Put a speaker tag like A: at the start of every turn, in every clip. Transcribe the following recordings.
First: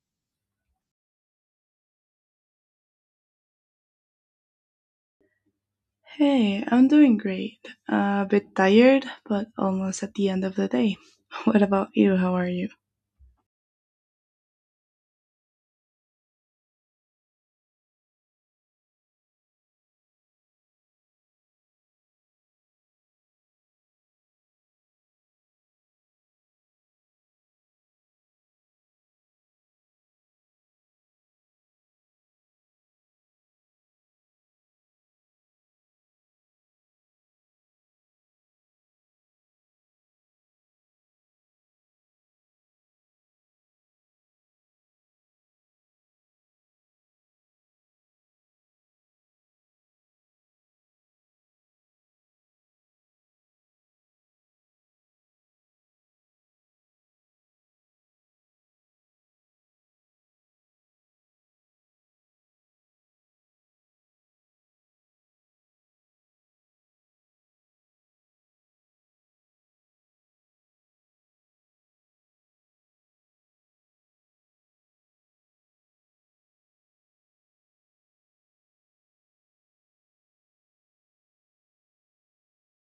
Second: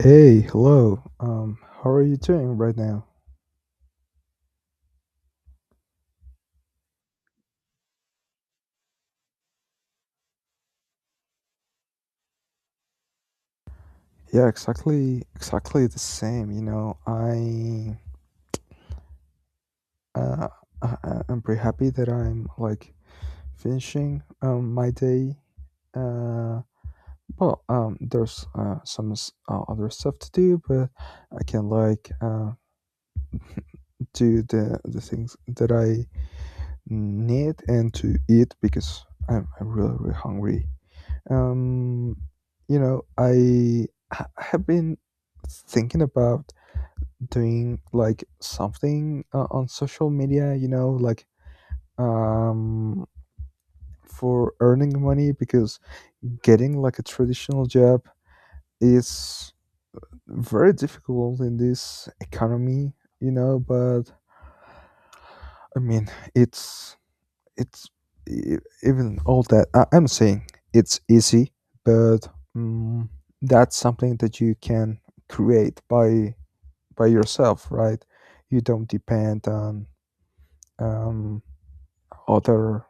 A: Hey, hello. How are you doing right now?
B: Hey, I'm doing great. A bit tired, but almost at the end of the day. What about you? How are you?
A: Yeah, exactly, exactly the same. Uh, I'm pretty happy that I'm like finishing my day. Uh, well, there's some other stuff to do, but I can like do the things that I need and to eat because I'm really really hungry. Um, I have been thinking about doing like something on social media, you know, like um for earning money because getting like a traditional job is very difficult in this economy, but I mean, it's it's e- even all that I'm saying it's easy, but mm, that's something that you can create by yourself, right? You don't depend on, um, other,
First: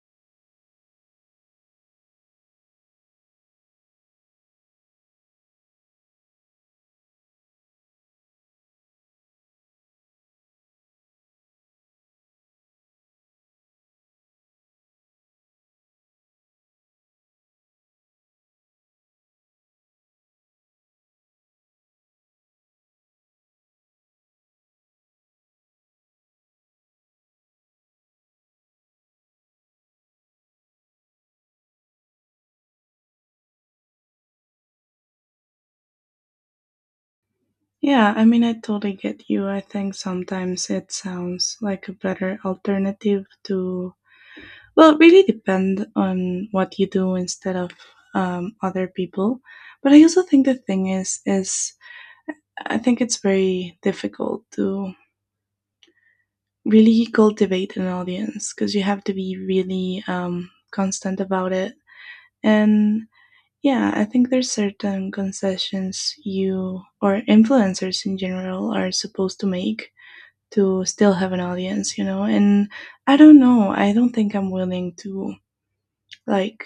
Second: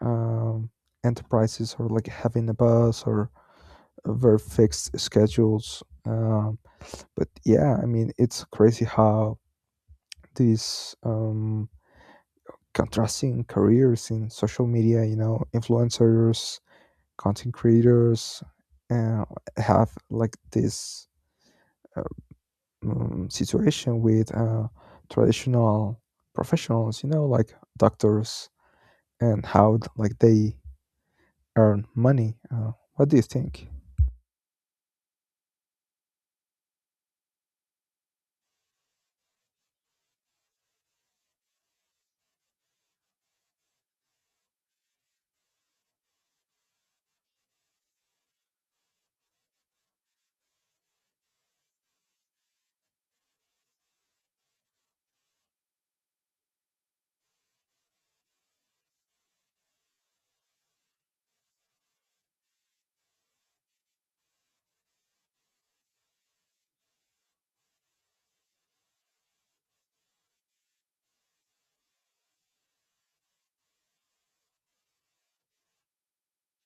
A: um, enterprises, or like having a bus, or very fixed schedules. But yeah, I mean, it's crazy how these, contrasting careers in social media, you know, influencers, content creators, uh, have like this, uh, situation with, traditional professionals, you know, like doctors, and how like they earn money. What do you think?
B: Yeah, I mean, I totally get you. I think sometimes it sounds like a better alternative to, well, really depend on what you do instead of other people. But I also think the thing is I think it's very difficult to really cultivate an audience because you have to be really constant about it. And yeah, I think there's certain concessions you or influencers in general are supposed to make to still have an audience, you know? And I don't know, I don't think I'm willing to, like,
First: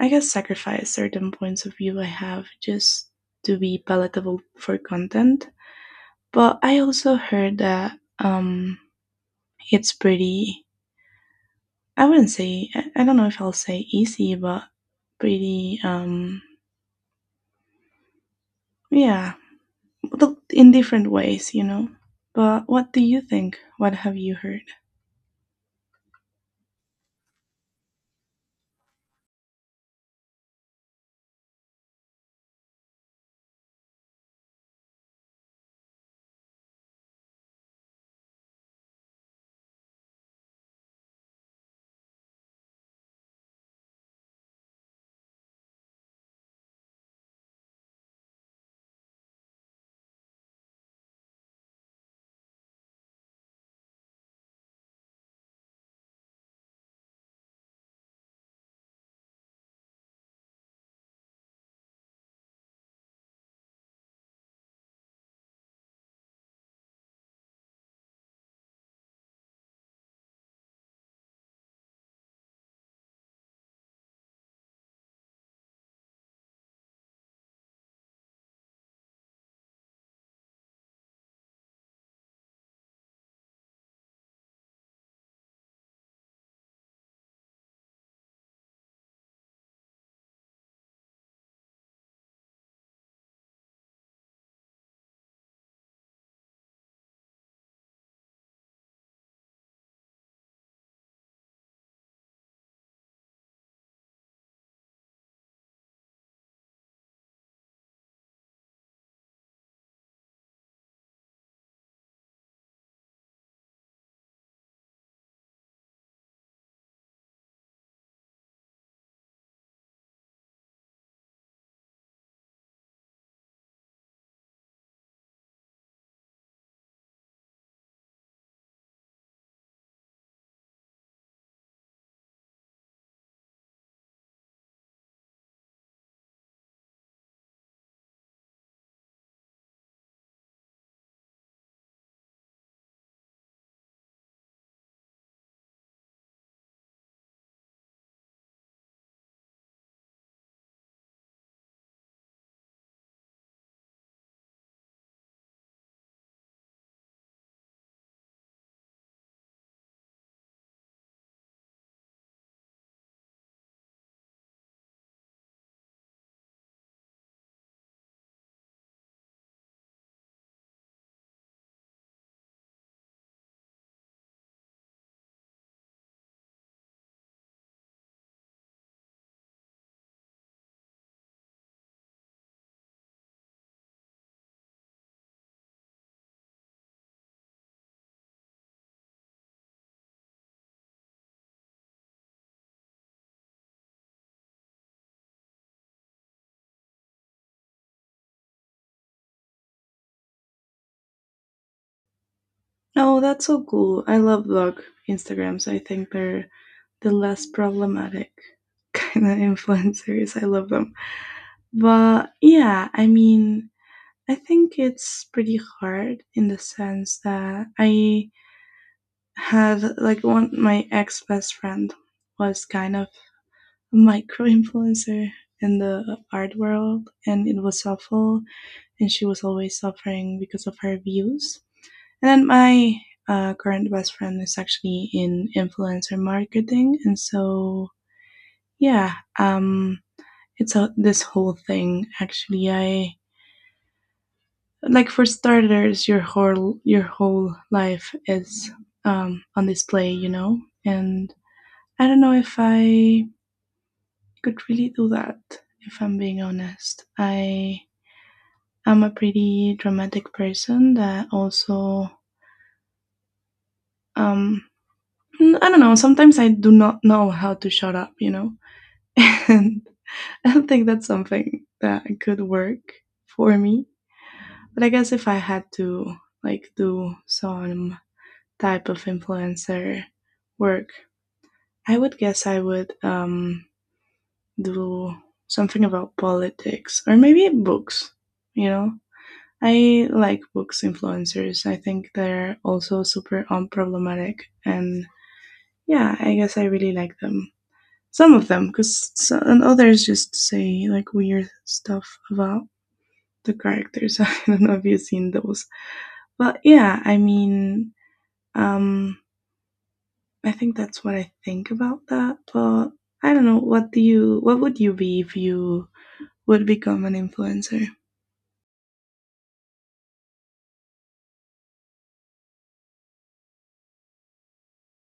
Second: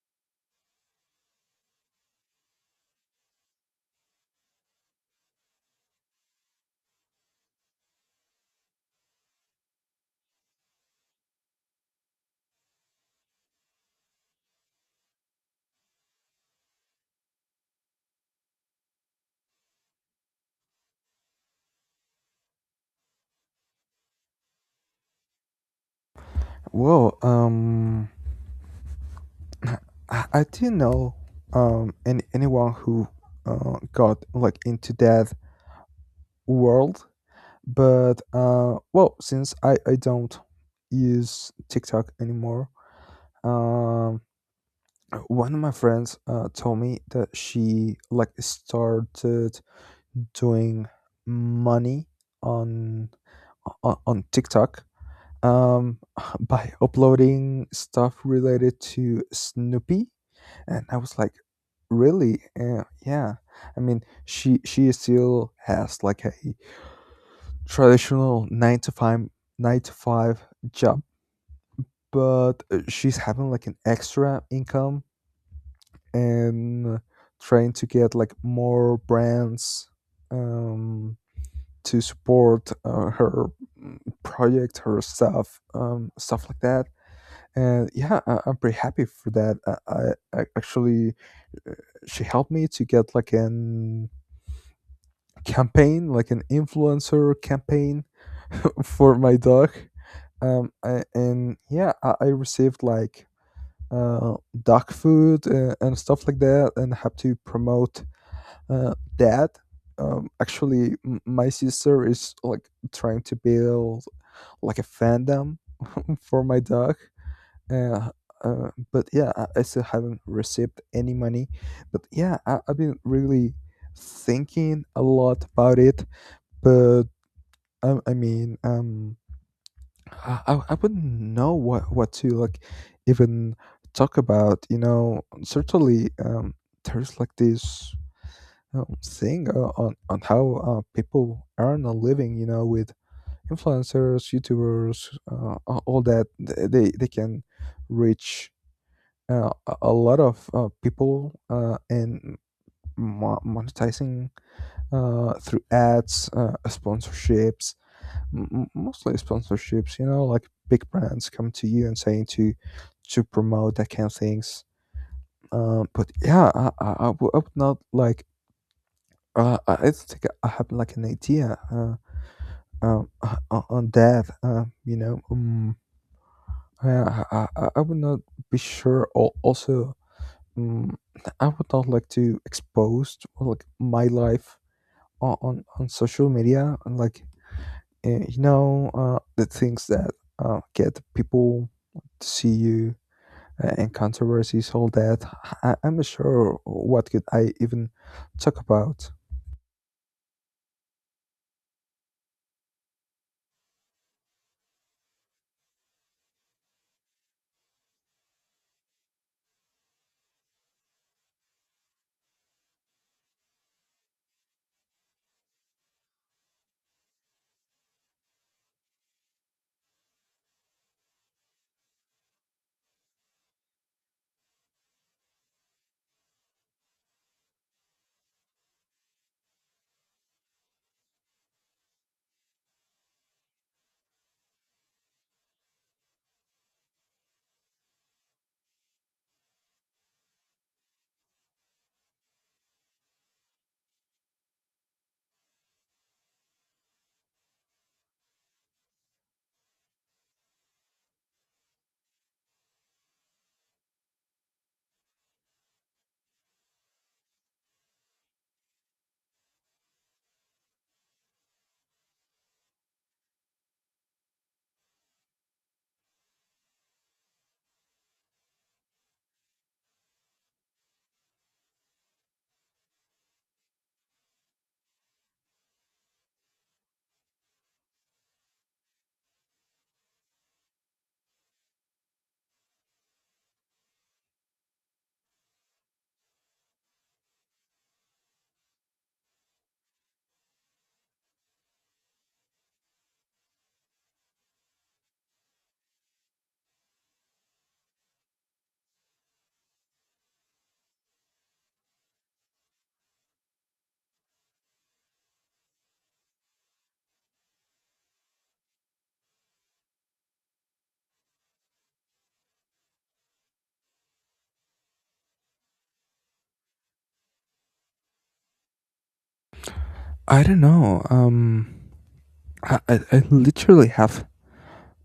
B: I guess sacrifice certain points of view I have just to be palatable for content. But I also heard that it's pretty, I wouldn't say I don't know if I'll say easy, but pretty yeah, well, in different ways, you know. But what do you think? What have you heard?
A: Well, I didn't know, anyone who got like into that world, but well, since I don't use TikTok anymore, um, one of my friends told me that she like started doing money on on TikTok, um, by uploading stuff related to Snoopy, and I was like, really? Yeah. I mean, she still has like a traditional nine to five job, but she's having like an extra income, and trying to get like more brands, um, to support, her, project, her stuff, stuff like that. And yeah, I'm pretty happy for that. Actually, she helped me to get like an campaign, like an influencer campaign for my dog. And yeah, I received like, uh, dog food, and stuff like that, and have to promote, dad, actually my sister is like trying to build like a fandom for my dog, uh, but yeah, I still haven't received any money, but yeah, I've been really thinking a lot about it. But I mean, I wouldn't know what to like even talk about. Certainly, there's like this, thing, on how, people earn a living. You know, with influencers, YouTubers, all that. They can reach, a lot of, people, and monetizing, through ads, sponsorships, mostly sponsorships. You know, like big brands come to you and saying, to promote that kind of things. But yeah, I would not like I don't think I have like an idea, on that. I, I, I would not be sure. Also, um, I would not like to expose, well, like my life on social media, and like, the things that, get people to see you, and controversies, all that. I'm not sure what could I even talk about.
B: Oh, that's so cool. I love vlog Instagrams. I think they're the less problematic kind of influencers. I love them. But yeah, I mean, I think it's pretty hard in the sense that I had like one, my ex best friend, was kind of a micro influencer in the art world, and it was awful, and she was always suffering because of her views. And then my current best friend is actually in influencer marketing, and so yeah, um, it's a, this whole thing. Actually, I, like for starters, your whole life is, on display, you know. And I don't know if I could really do that. If I'm being honest, I am a pretty dramatic person that also, um, I don't know. Sometimes I do not know how to shut up, you know? And I don't think that's something that could work for me. But I guess if I had to, like, do some type of influencer work, I would guess I would do something about politics or maybe books, you know? I like books influencers. I think they're also super unproblematic and yeah, I guess I really like them. Some of them, because some, and others just say like weird stuff about the characters. I don't know if you've seen those, but yeah, I mean, um, I think that's what I think about that. But I don't know. What do you? What would you be if you would become an influencer?
A: I don't know. I literally have,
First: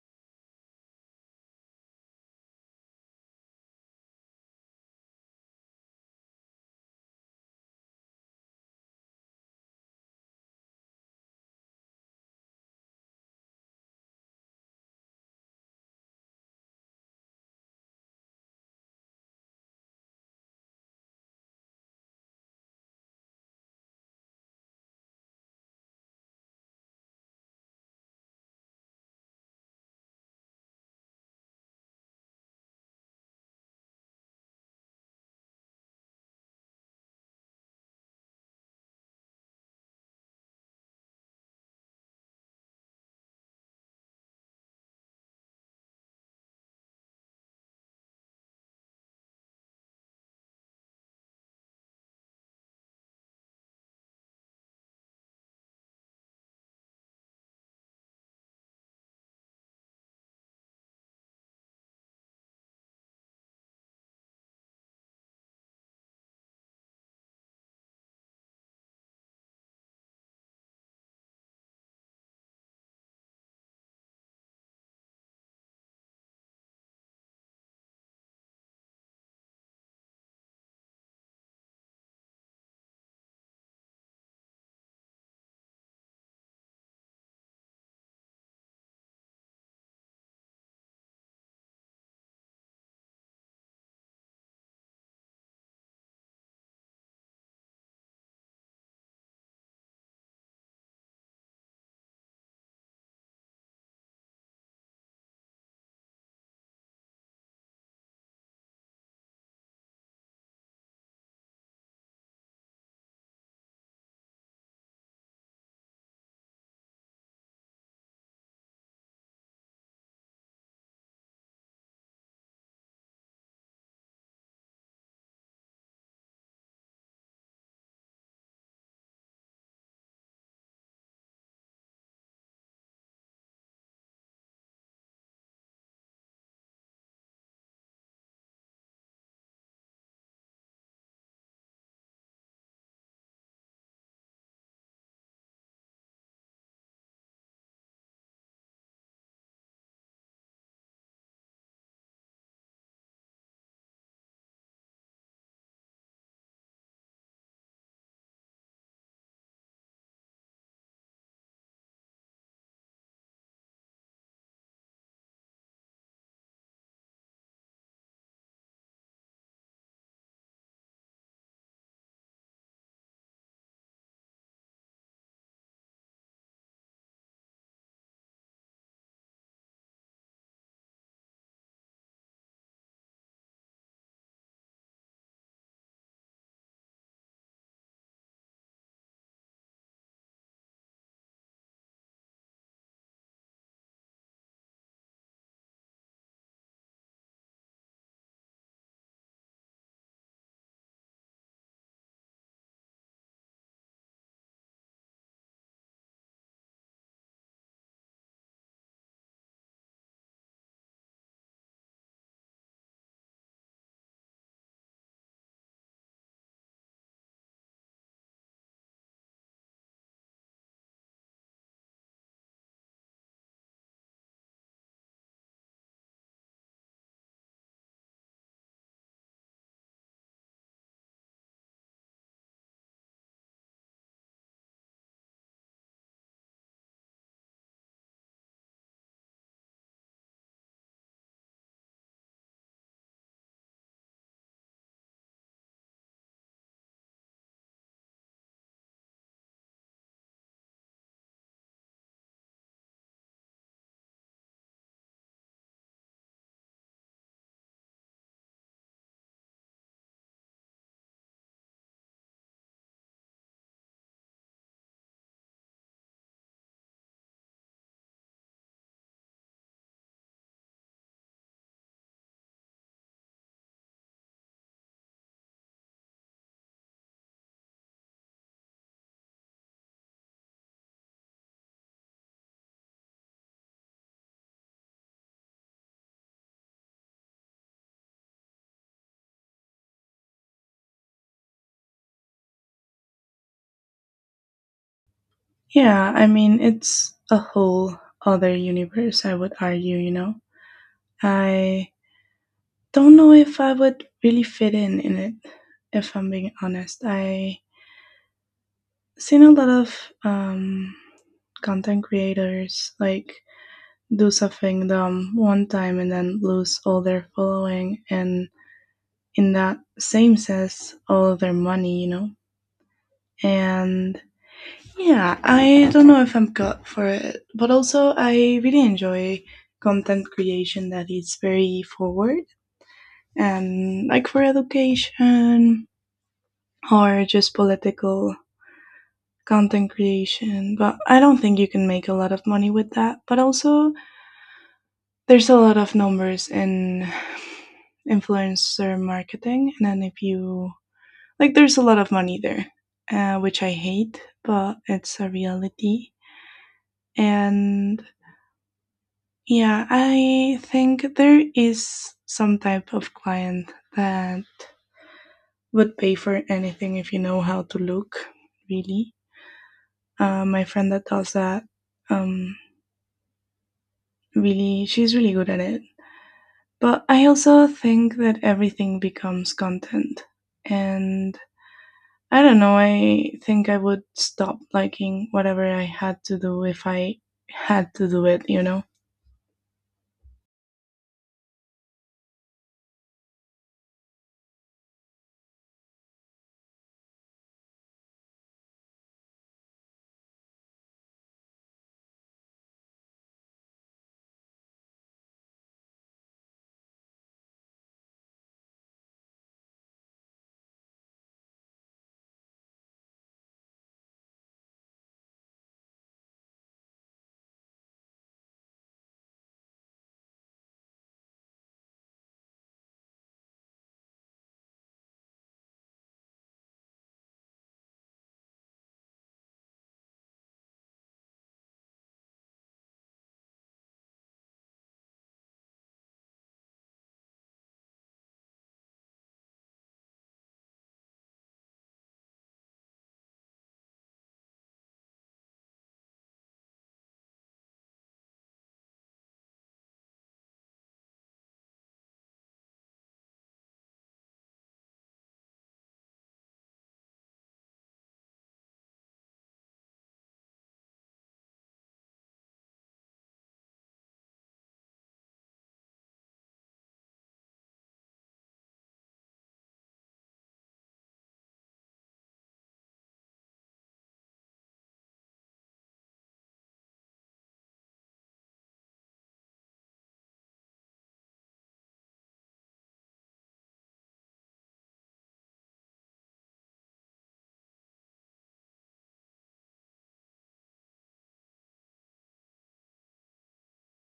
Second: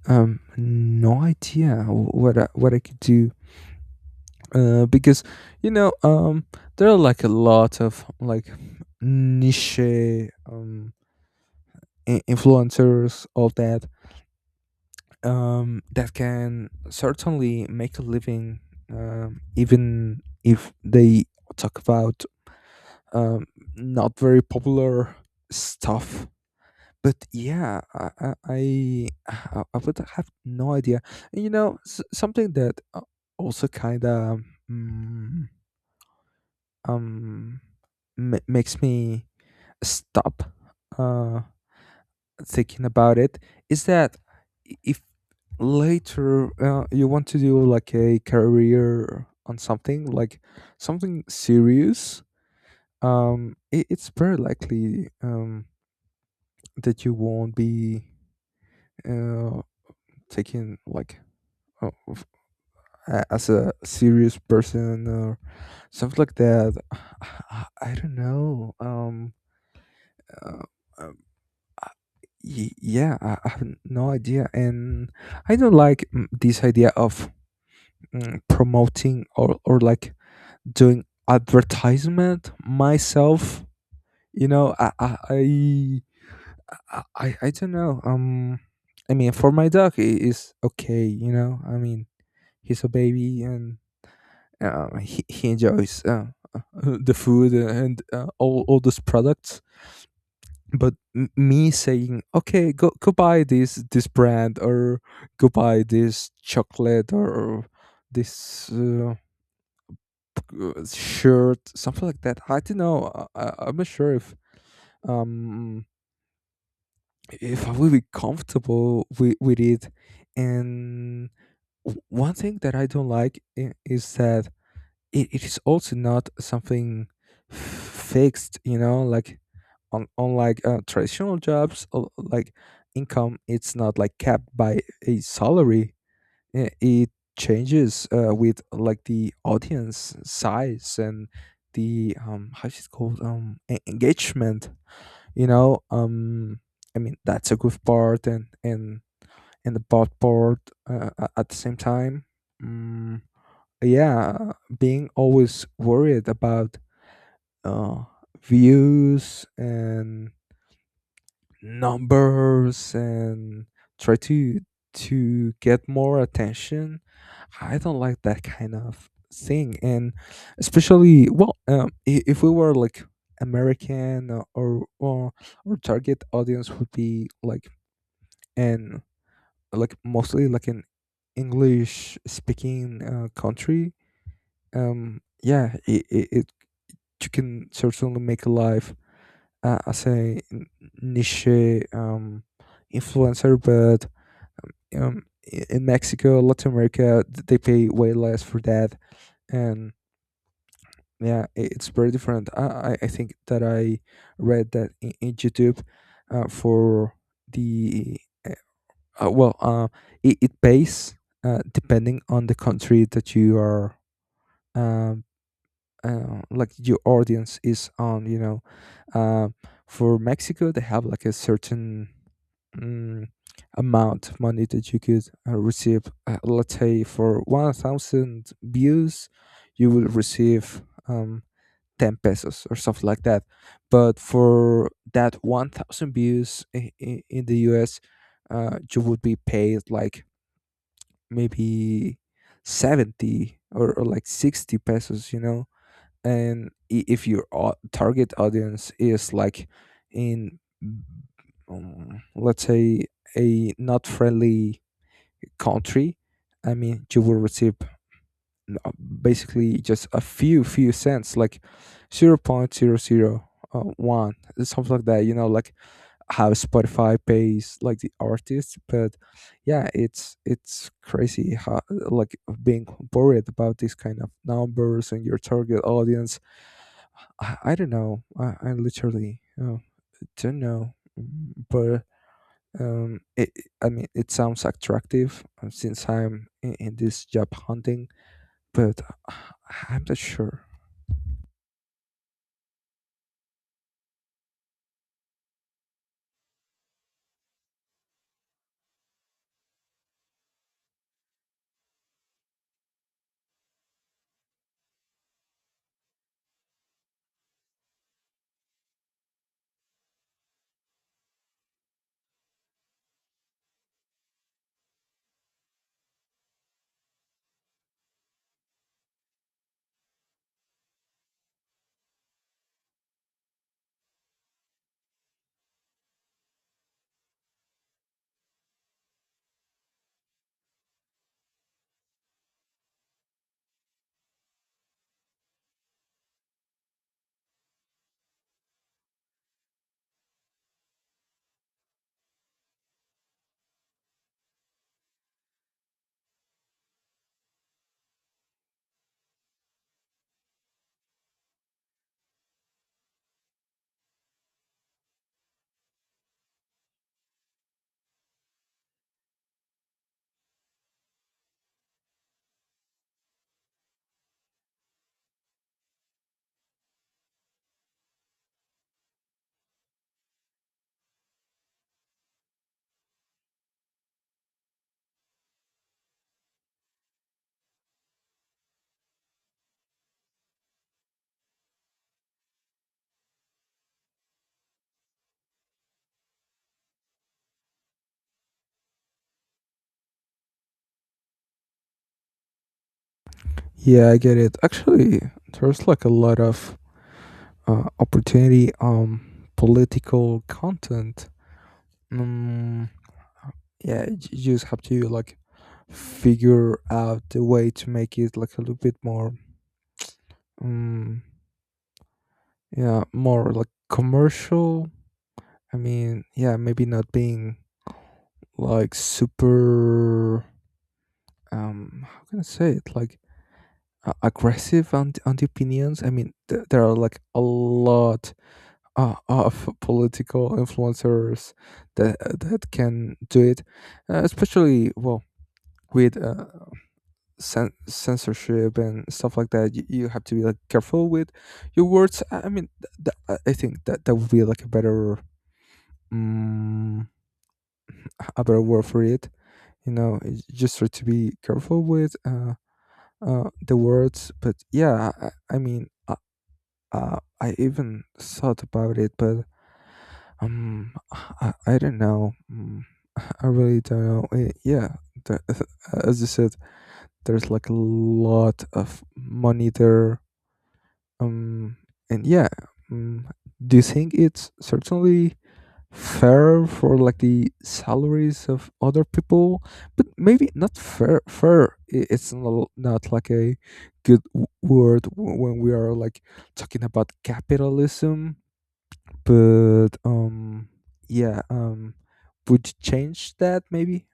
A: no idea what what I could do, because, you know um there are like a lot of like niche, um influencers, all that, that can certainly make a living, even if they talk about, um not very popular stuff. But yeah, I would have no idea. And something that, also kind of, um um makes me stop, uh thinking about it, is that if later, you want to do like a career on something, like something serious, it's very likely, that you won't be, uh taking like, uh, f- as a serious person, or stuff like that. I don't know uh, um, I- y- Yeah, I have no idea. And I don't like, this idea of, promoting, or like, doing advertisement myself you know i i i, I I don't know, I mean, for my dog it is okay. I mean, he's a baby, and, he enjoys, uh, the food, and, all those products. But me saying, okay, go buy this brand, or go buy this chocolate, or this, shirt, something like that, I don't know. I'm not sure if, um if I will be comfortable with it. And one thing that I don't like, is that it is also not something fixed, like, on unlike, traditional jobs. Like income, it's not like capped by a salary. It changes, with like the audience size, and the, how is it called, engagement, you know um I mean, that's a good part, and the bad part, at the same time. Mm yeah, being always worried about, uh views, and numbers, and try to get more attention. I don't like that kind of thing. And especially, well, if we were like American, or our target audience would be like, and like, mostly like an english speaking country. Yeah, you can certainly make a life, as a niche, um, influencer, but, um, um, in Mexico, Latin America, they pay way less for that, and yeah, it's very different. I think that I read that in YouTube, for the, uh, well, it pays, depending on the country that you are, um, like your audience is on, uh, for Mexico they have like a certain, mm, amount of money that you could, receive, let's say for 1,000 views you will receive, um, 10 pesos or something like that. But for that 1,000 views, in the US, you would be paid like maybe 70, or like 60 pesos, you know. And if your target audience is like in, let's say, a not friendly country, I mean, you will receive, n- uh, basically just a few cents, like 0.00, 0.001, something like that, you know, like how Spotify pays like the artists. But yeah, it's crazy how, like, being worried about these kind of numbers and your target audience. I don't know. I literally, don't know. But, I mean, it sounds attractive, since I'm in this job hunting, but uh, I'm not sure.
B: Yeah, I mean, it's a whole other universe, I would argue. You know, I don't know if I would really fit in it. If I'm being honest, I seen a lot of content creators, like, do something dumb one time and then lose all their following, and in that same sense all of their money, you know. And yeah, I don't know if I'm cut for it, but also I really enjoy content creation that is very forward and like for education or just political content creation, but I don't think you can make a lot of money with that. But also, there's a lot of numbers in influencer marketing, and then if you, like, there's a lot of money there, which I hate, but it's a reality. And yeah, I think there is some type of client that would pay for anything if you know how to look, really. My friend that does that, um, really, she's really good at it, but I also think that everything becomes content, and I don't know, I think I would stop liking whatever I had to do if I had to do it, you know.
A: Yeah, I get it. Actually, there's like a lot of, opportunity. Political content. Mm, Yeah, you just have to like figure out the way to make it like a little bit more, um, yeah, more like commercial. I mean, yeah, maybe not being like super, how can I say it? Like, aggressive on the opinions. I mean, there are like a lot, of political influencers that can do it, especially, well, with, censorship, and stuff like that. You have to be like careful with your words. I mean, I think that that would be like a better, um, a better word for it. You know, it's just try to be careful with, the words. But yeah, I mean, I even thought about it, but, um I don't know. I really don't know. Yeah, the, as you said, there's like a lot of money there, um and yeah, um, do you think it's certainly fair for like the salaries of other people, but maybe not? Fair fair, it's not like a good, word, when we are like talking about capitalism. But, yeah, would you change that, maybe?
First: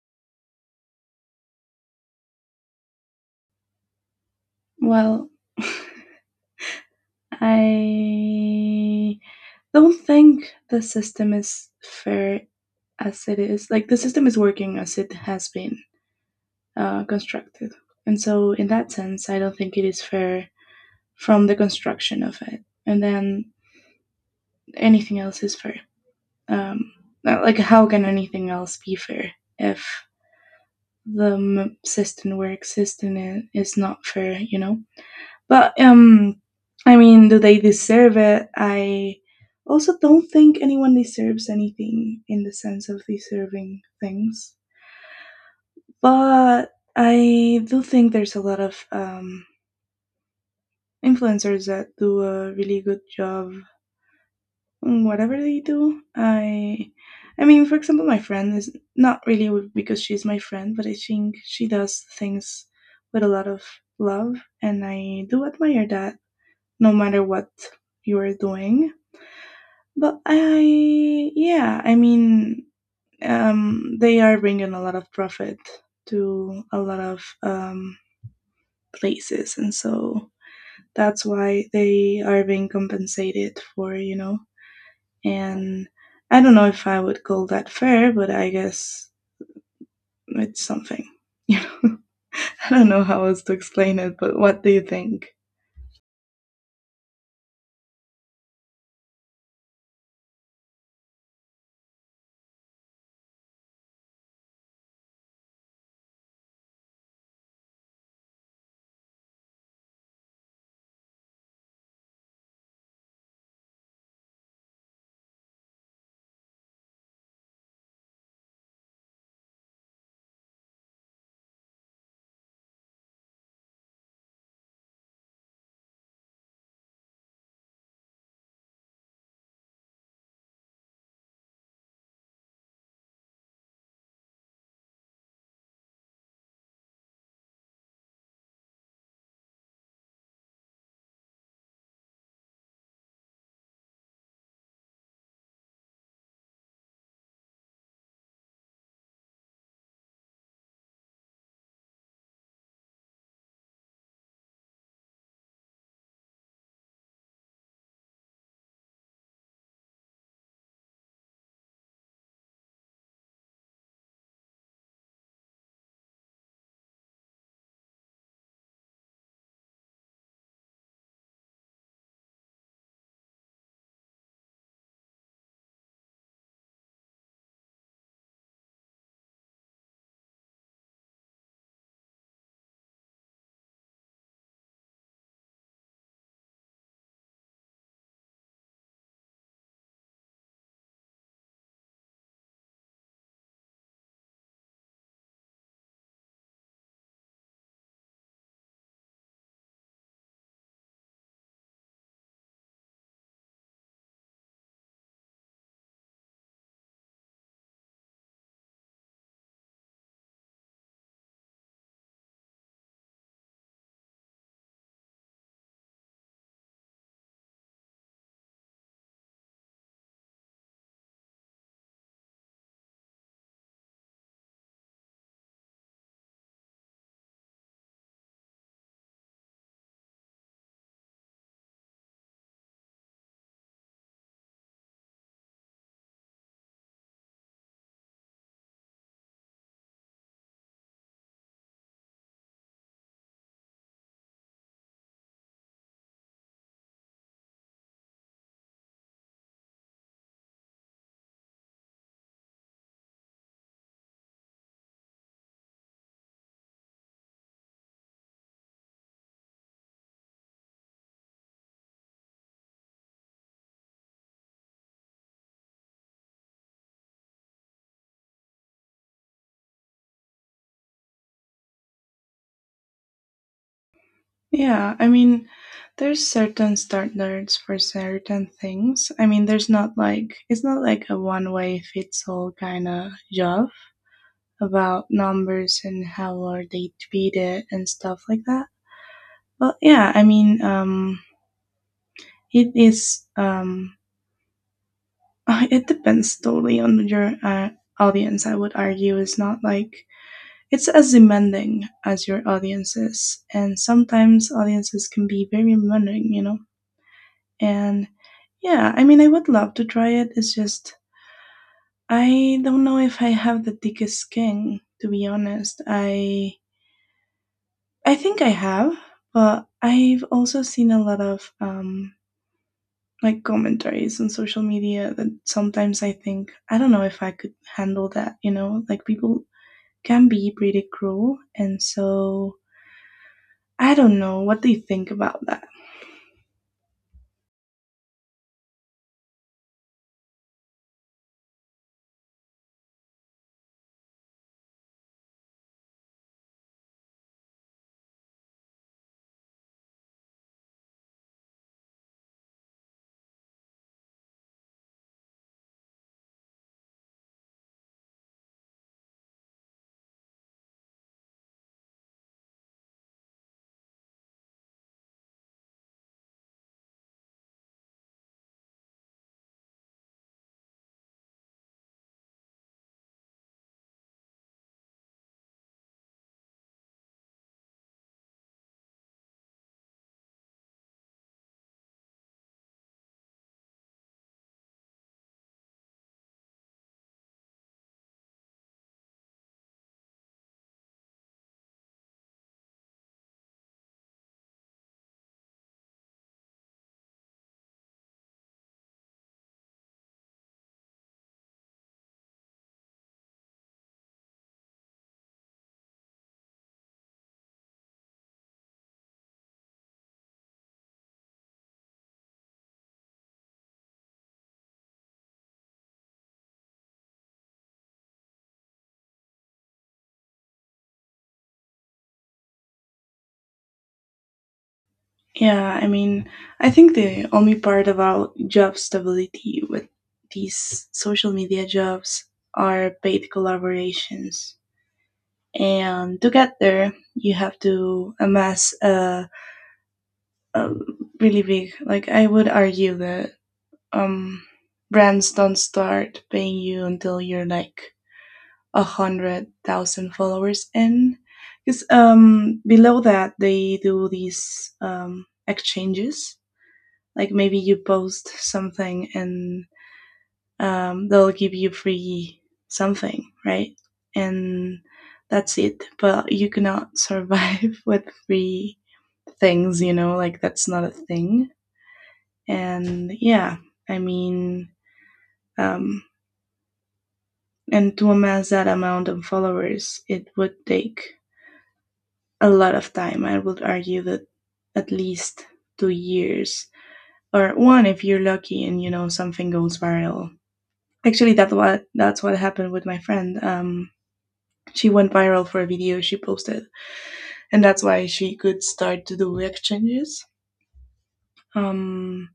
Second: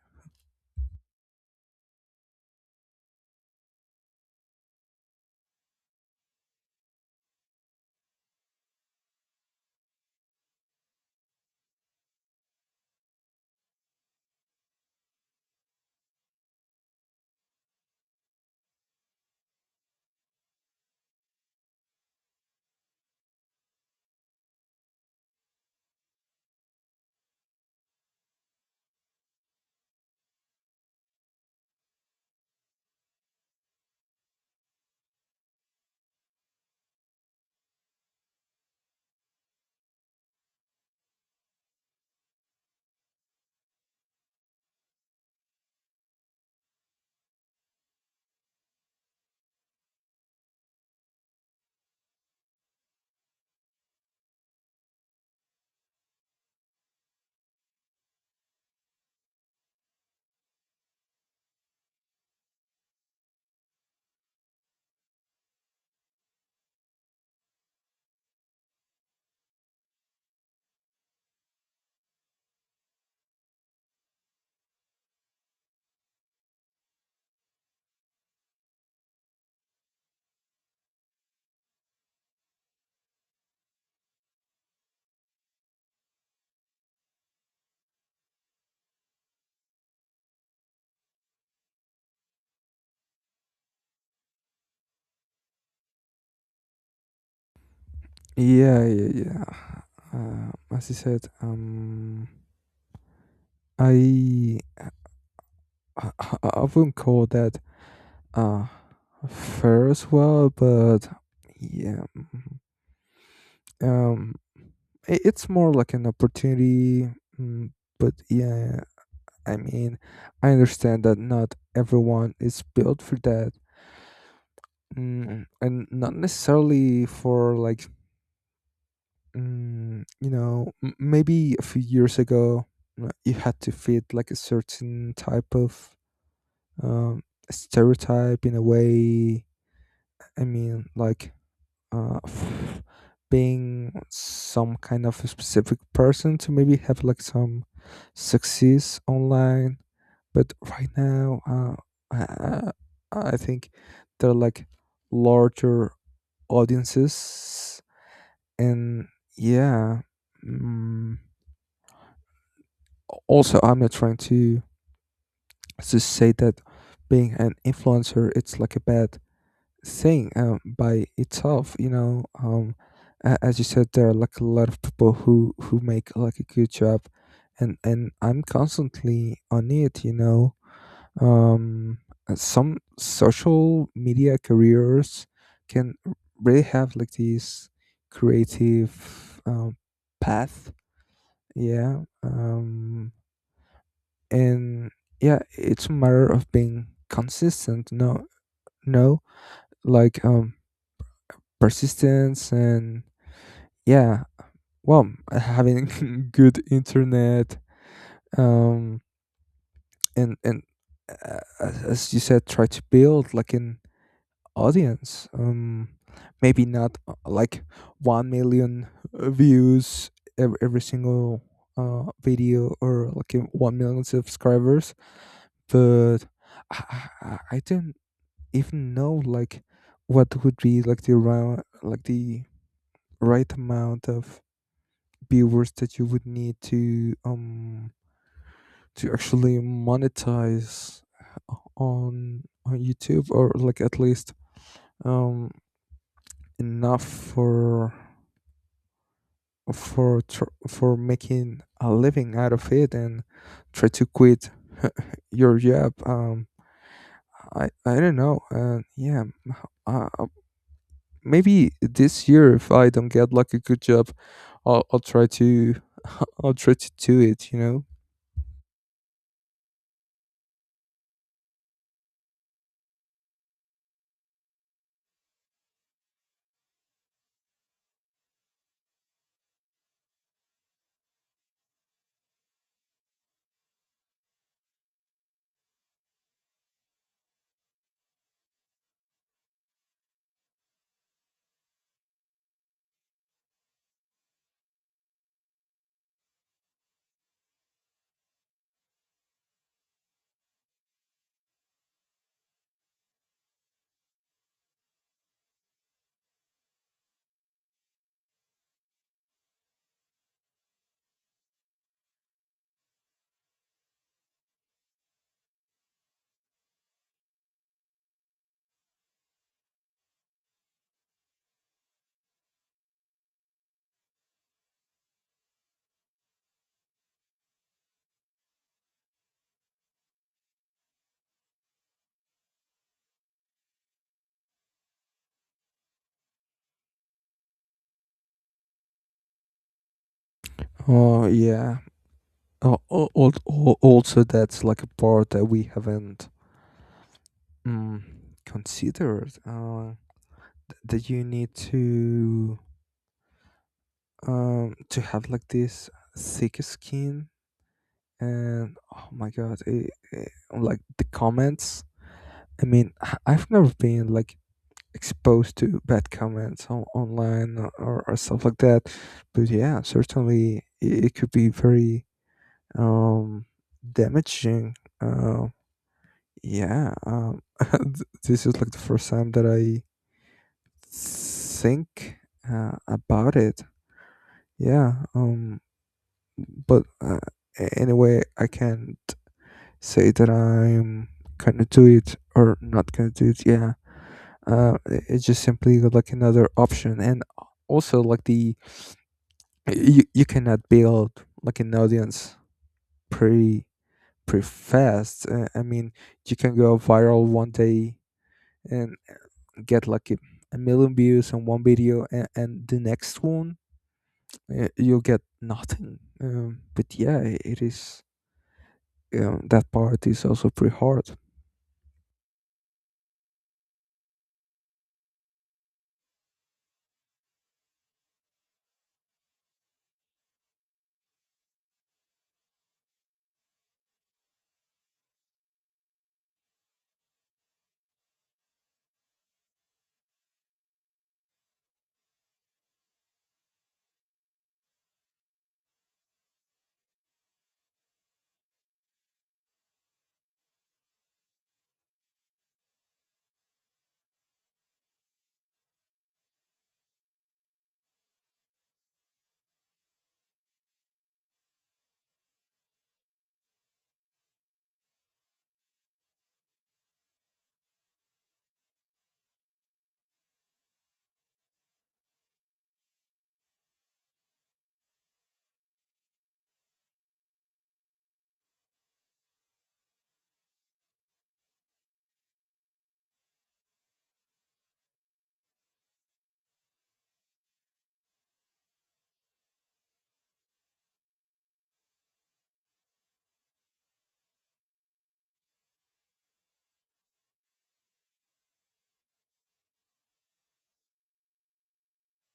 B: Well, I don't think the system is fair as it is. Like, the system is working as it has been constructed, and so in that sense I don't think it is fair from the construction of it, and then anything else is fair. Um, like, how can anything else be fair if the system we're existing in is not fair, you know? But, I mean, do they deserve it? I also don't think anyone deserves anything in the sense of deserving things. But I do think there's a lot of influencers that do a really good job, whatever they do. I mean for example my friend, is not really because she's my friend, but I think she does things with a lot of love, and I do admire that no matter what you are doing. But I, yeah, I mean, they are bringing a lot of profit to a lot of places, and so that's why they are being compensated for, you know. And I don't know if I would call that fair, but I guess it's something. You know, I don't know how else to explain it, but what do you think?
A: Yeah, yeah, yeah, as you said, i I wouldn't call that, uh fair as well, but yeah, um it's more like an opportunity. mm, but yeah, I mean, I understand that not everyone is built for that. And not necessarily for, like, maybe a few years ago, you had to fit like a certain type of, um, stereotype, in a way. I mean, like, uh, f- being some kind of a specific person to maybe have like some success online. But right now, I, I think there are like larger audiences, and yeah. Mm, Also, I'm not trying to say that being an influencer it's like a bad saying by itself. As you said, there are like a lot of people who make like a good job, and I'm constantly on it um, some social media careers can really have like these creative path. Yeah. And yeah, it's a matter of being consistent, no, no, like persistence, and yeah, well, having good internet. um and as you said, try to build like an audience. Maybe not like 1 million views every single video, or like 1 million subscribers. But i I don't even know like what would be like the, around like the right amount of viewers that you would need to actually monetize on YouTube, or like at least um enough for making a living out of it and try to quit your job. I don't know, and yeah. uh, uh, Maybe this year if I don't get like a good job, I'll try to I'll try to do it.
B: Yeah, I mean, there's certain standards for certain things. I mean, there's not, like, it's not like a one way fits all kind of job about numbers and how are they treated and stuff like that. But yeah, I mean, it is it depends totally on your audience. I would argue it's not like, it's as demanding as your audience is, and sometimes audiences can be very demanding, you know. And yeah, I mean, I would love to try it. It's just I don't know if I have the thickest skin. To be honest, I think I have, but I've also seen a lot of like commentaries on social media that sometimes I think I don't know if I could handle that, you know? Like people can be pretty cruel, and so I don't know what they think about that.
A: Oh, yeah. Oh, also, that's like a part that we haven't mm, considered. That you need to have like this thick skin, and oh my god, like the comments. I mean, I've never been like exposed to bad comments on, online, or stuff like that, but yeah, certainly it could be very um damaging. Uh, Yeah, this is like the first time that I think about it. Yeah, but anyway, I can't say that I'm gonna do it or not gonna do it. Yeah, it's just simply like another option, and also like the you cannot build like an audience pretty pretty fast. I mean, you can go viral one day and get like a million views on one video, and the next one you'll get nothing but yeah it is that part is also pretty hard.
B: Yeah, I mean, I think the only part about job stability with these social media jobs are paid collaborations. And to get there, you have to amass a really big, like, I would argue that um, brands don't start paying you until you're like 100,000 followers in. Because below that, they do these exchanges, like maybe you post something and they'll give you free something, right? And that's it. But you cannot survive with free things, you know, like that's not a thing. And yeah, I mean, um, and to amass that amount of followers, it would take a lot of time. I would argue that at least 2 years, or one if you're lucky and you know something goes viral. Actually, that what that's what happened with my friend. She went viral for a video she posted, and that's why she could start to do exchanges. Um,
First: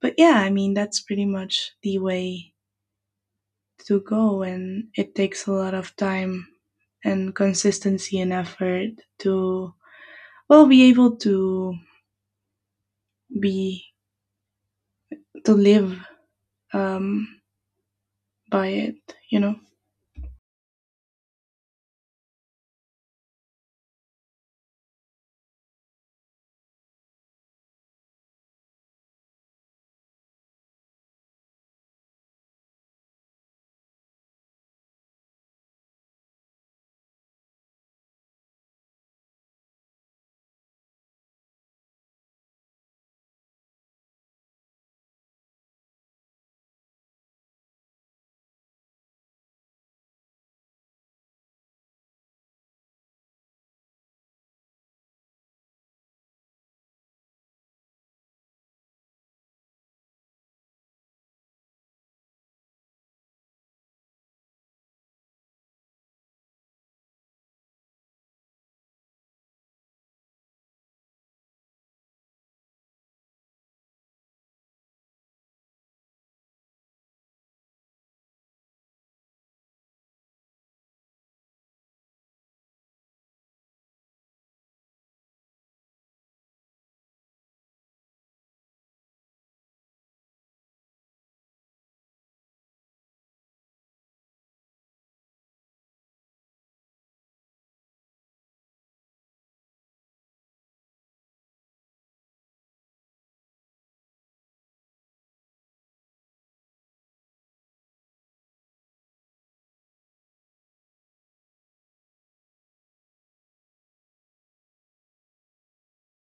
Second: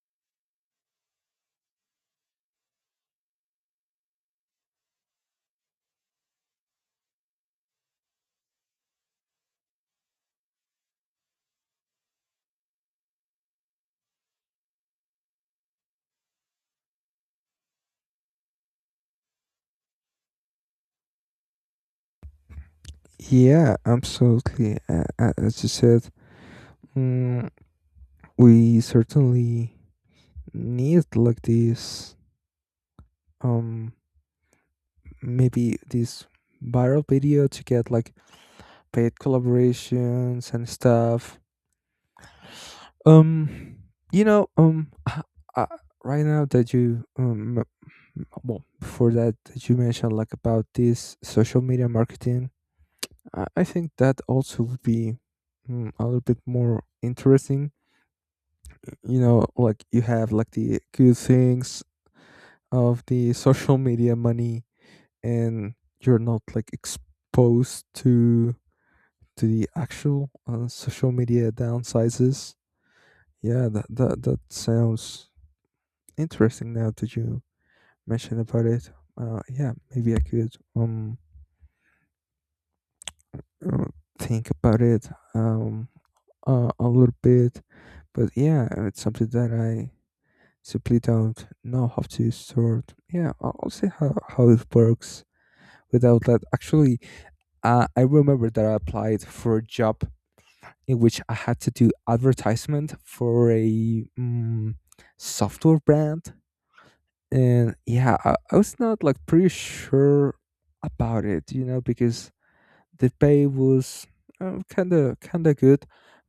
B: but yeah, I mean that's pretty much the way to go, and it takes a lot of time and consistency and effort to, well, be able to be, to live um, by it. You know.
A: Yeah, absolutely. As you said, mm, we certainly need like this um maybe this viral video to get like paid collaborations and stuff. Um, you know, um, uh, right now that you well, before that you mentioned like about this social media marketing, I think that also would be a little bit more interesting. You know, like you have like the good things of the social media money, and you're not like exposed to the actual social media downsides. Yeah, that sounds interesting. Now that you mention about it, yeah, maybe I could uh, think about it um a little bit, but yeah, it's something that I simply don't know how to sort. Yeah, I'll see how it works without that. Actually, I remember that I applied for a job in which I had to do advertisement for a software brand, and yeah, I was not like pretty sure about it, because the pay was kind of good,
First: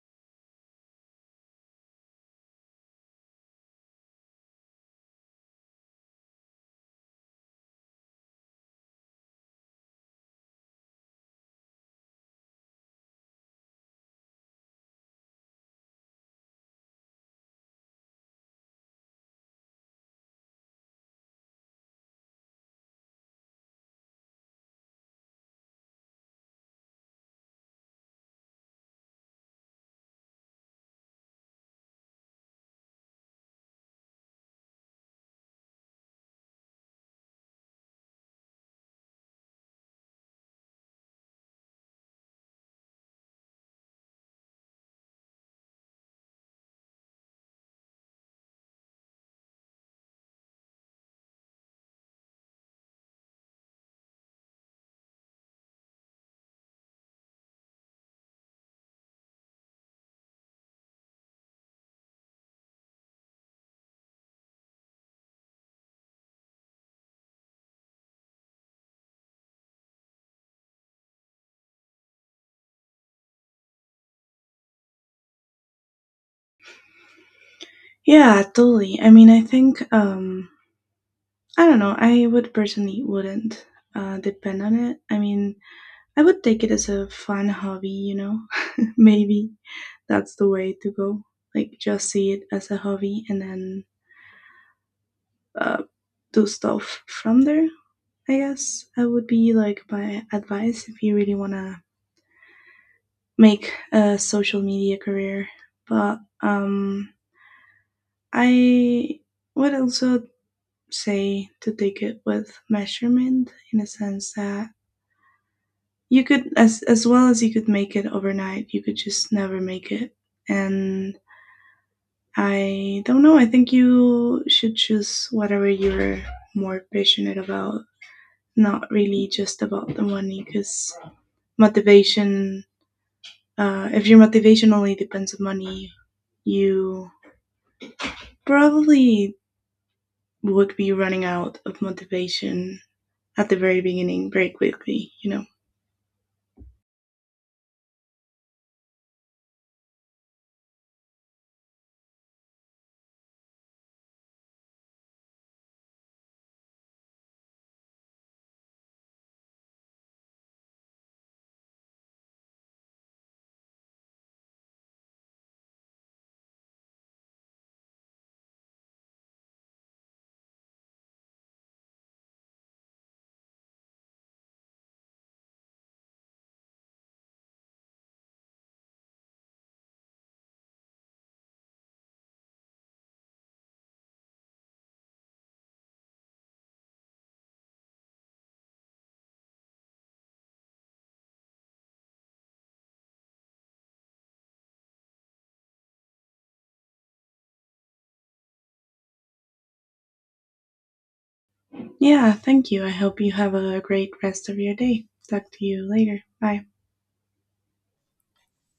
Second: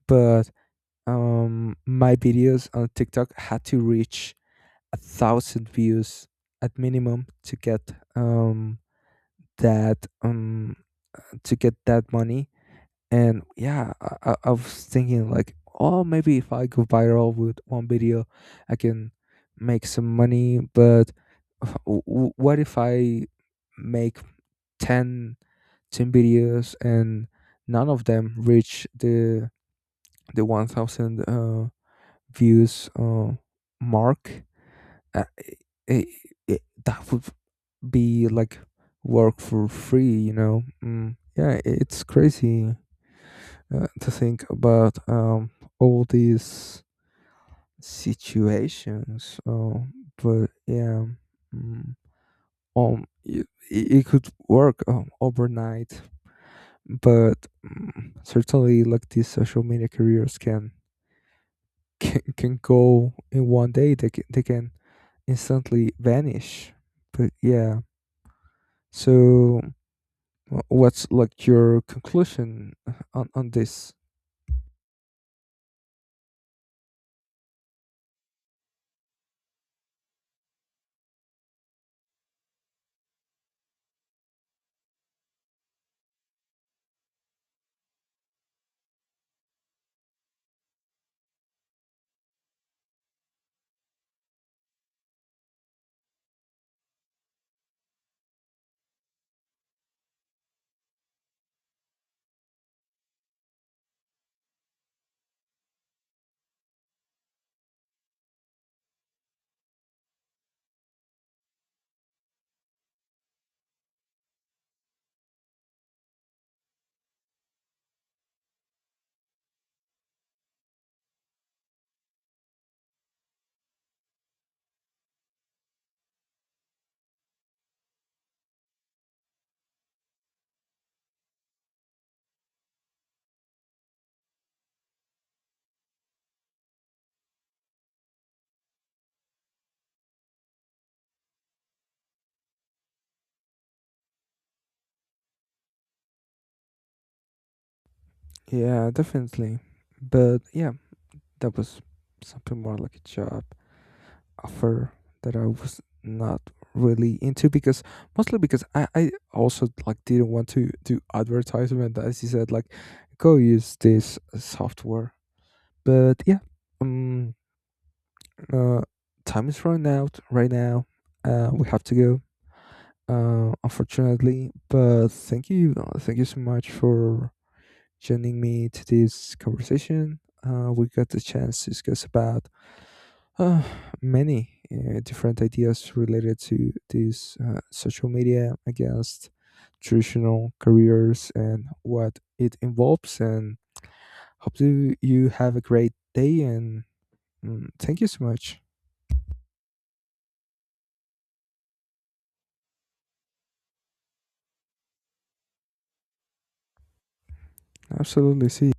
A: but my videos on tiktok had to reach 1,000 views at minimum to get that to get that money. And yeah, I was thinking like, oh, maybe if I go viral with one video, I can make some money. But what if I make 10 10 videos and none of them reach the 1,000 views mark? Uh, I I That would be like work for free, you know? Yeah, it's crazy to think about all these situations. But yeah, mm, it could work overnight, but certainly like these social media careers can go in one day. They can instantly vanish. But yeah, so what's like your conclusion on this?
B: Yeah, totally. I mean, I think I don't know. I would personally wouldn't depend on it. I mean, I would take it as a fun hobby, you know. Maybe that's the way to go. Like just see it as a hobby and then uh do stuff from there. I guess I would be, like, my advice if you really want to make a social media career. But I would also say to take it with measurement in a sense that you could, as well as you could make it overnight, you could just never make it. And I don't know, I think you should choose whatever you're more passionate about, not really just about the money, because motivation, if your motivation only depends on money, you probably would be running out of motivation at the very beginning very quickly, you know.
A: Yeah, definitely. But yeah, that was something more like a job offer that I was not really into, because mostly because I also like didn't want to do advertisement, as you said, like go use this software, but yeah. um uh Time is running out right now. We have to go, unfortunately. But thank you, thank you so much for joining me to this conversation. We got the chance to discuss about Uh, many different ideas related to this social media against traditional careers and what it involves. And hope you have a great day. And thank you so much.
B: Yeah, thank you. I hope you have a great rest of your day. Talk to you later. Bye.
A: Absolutely. See.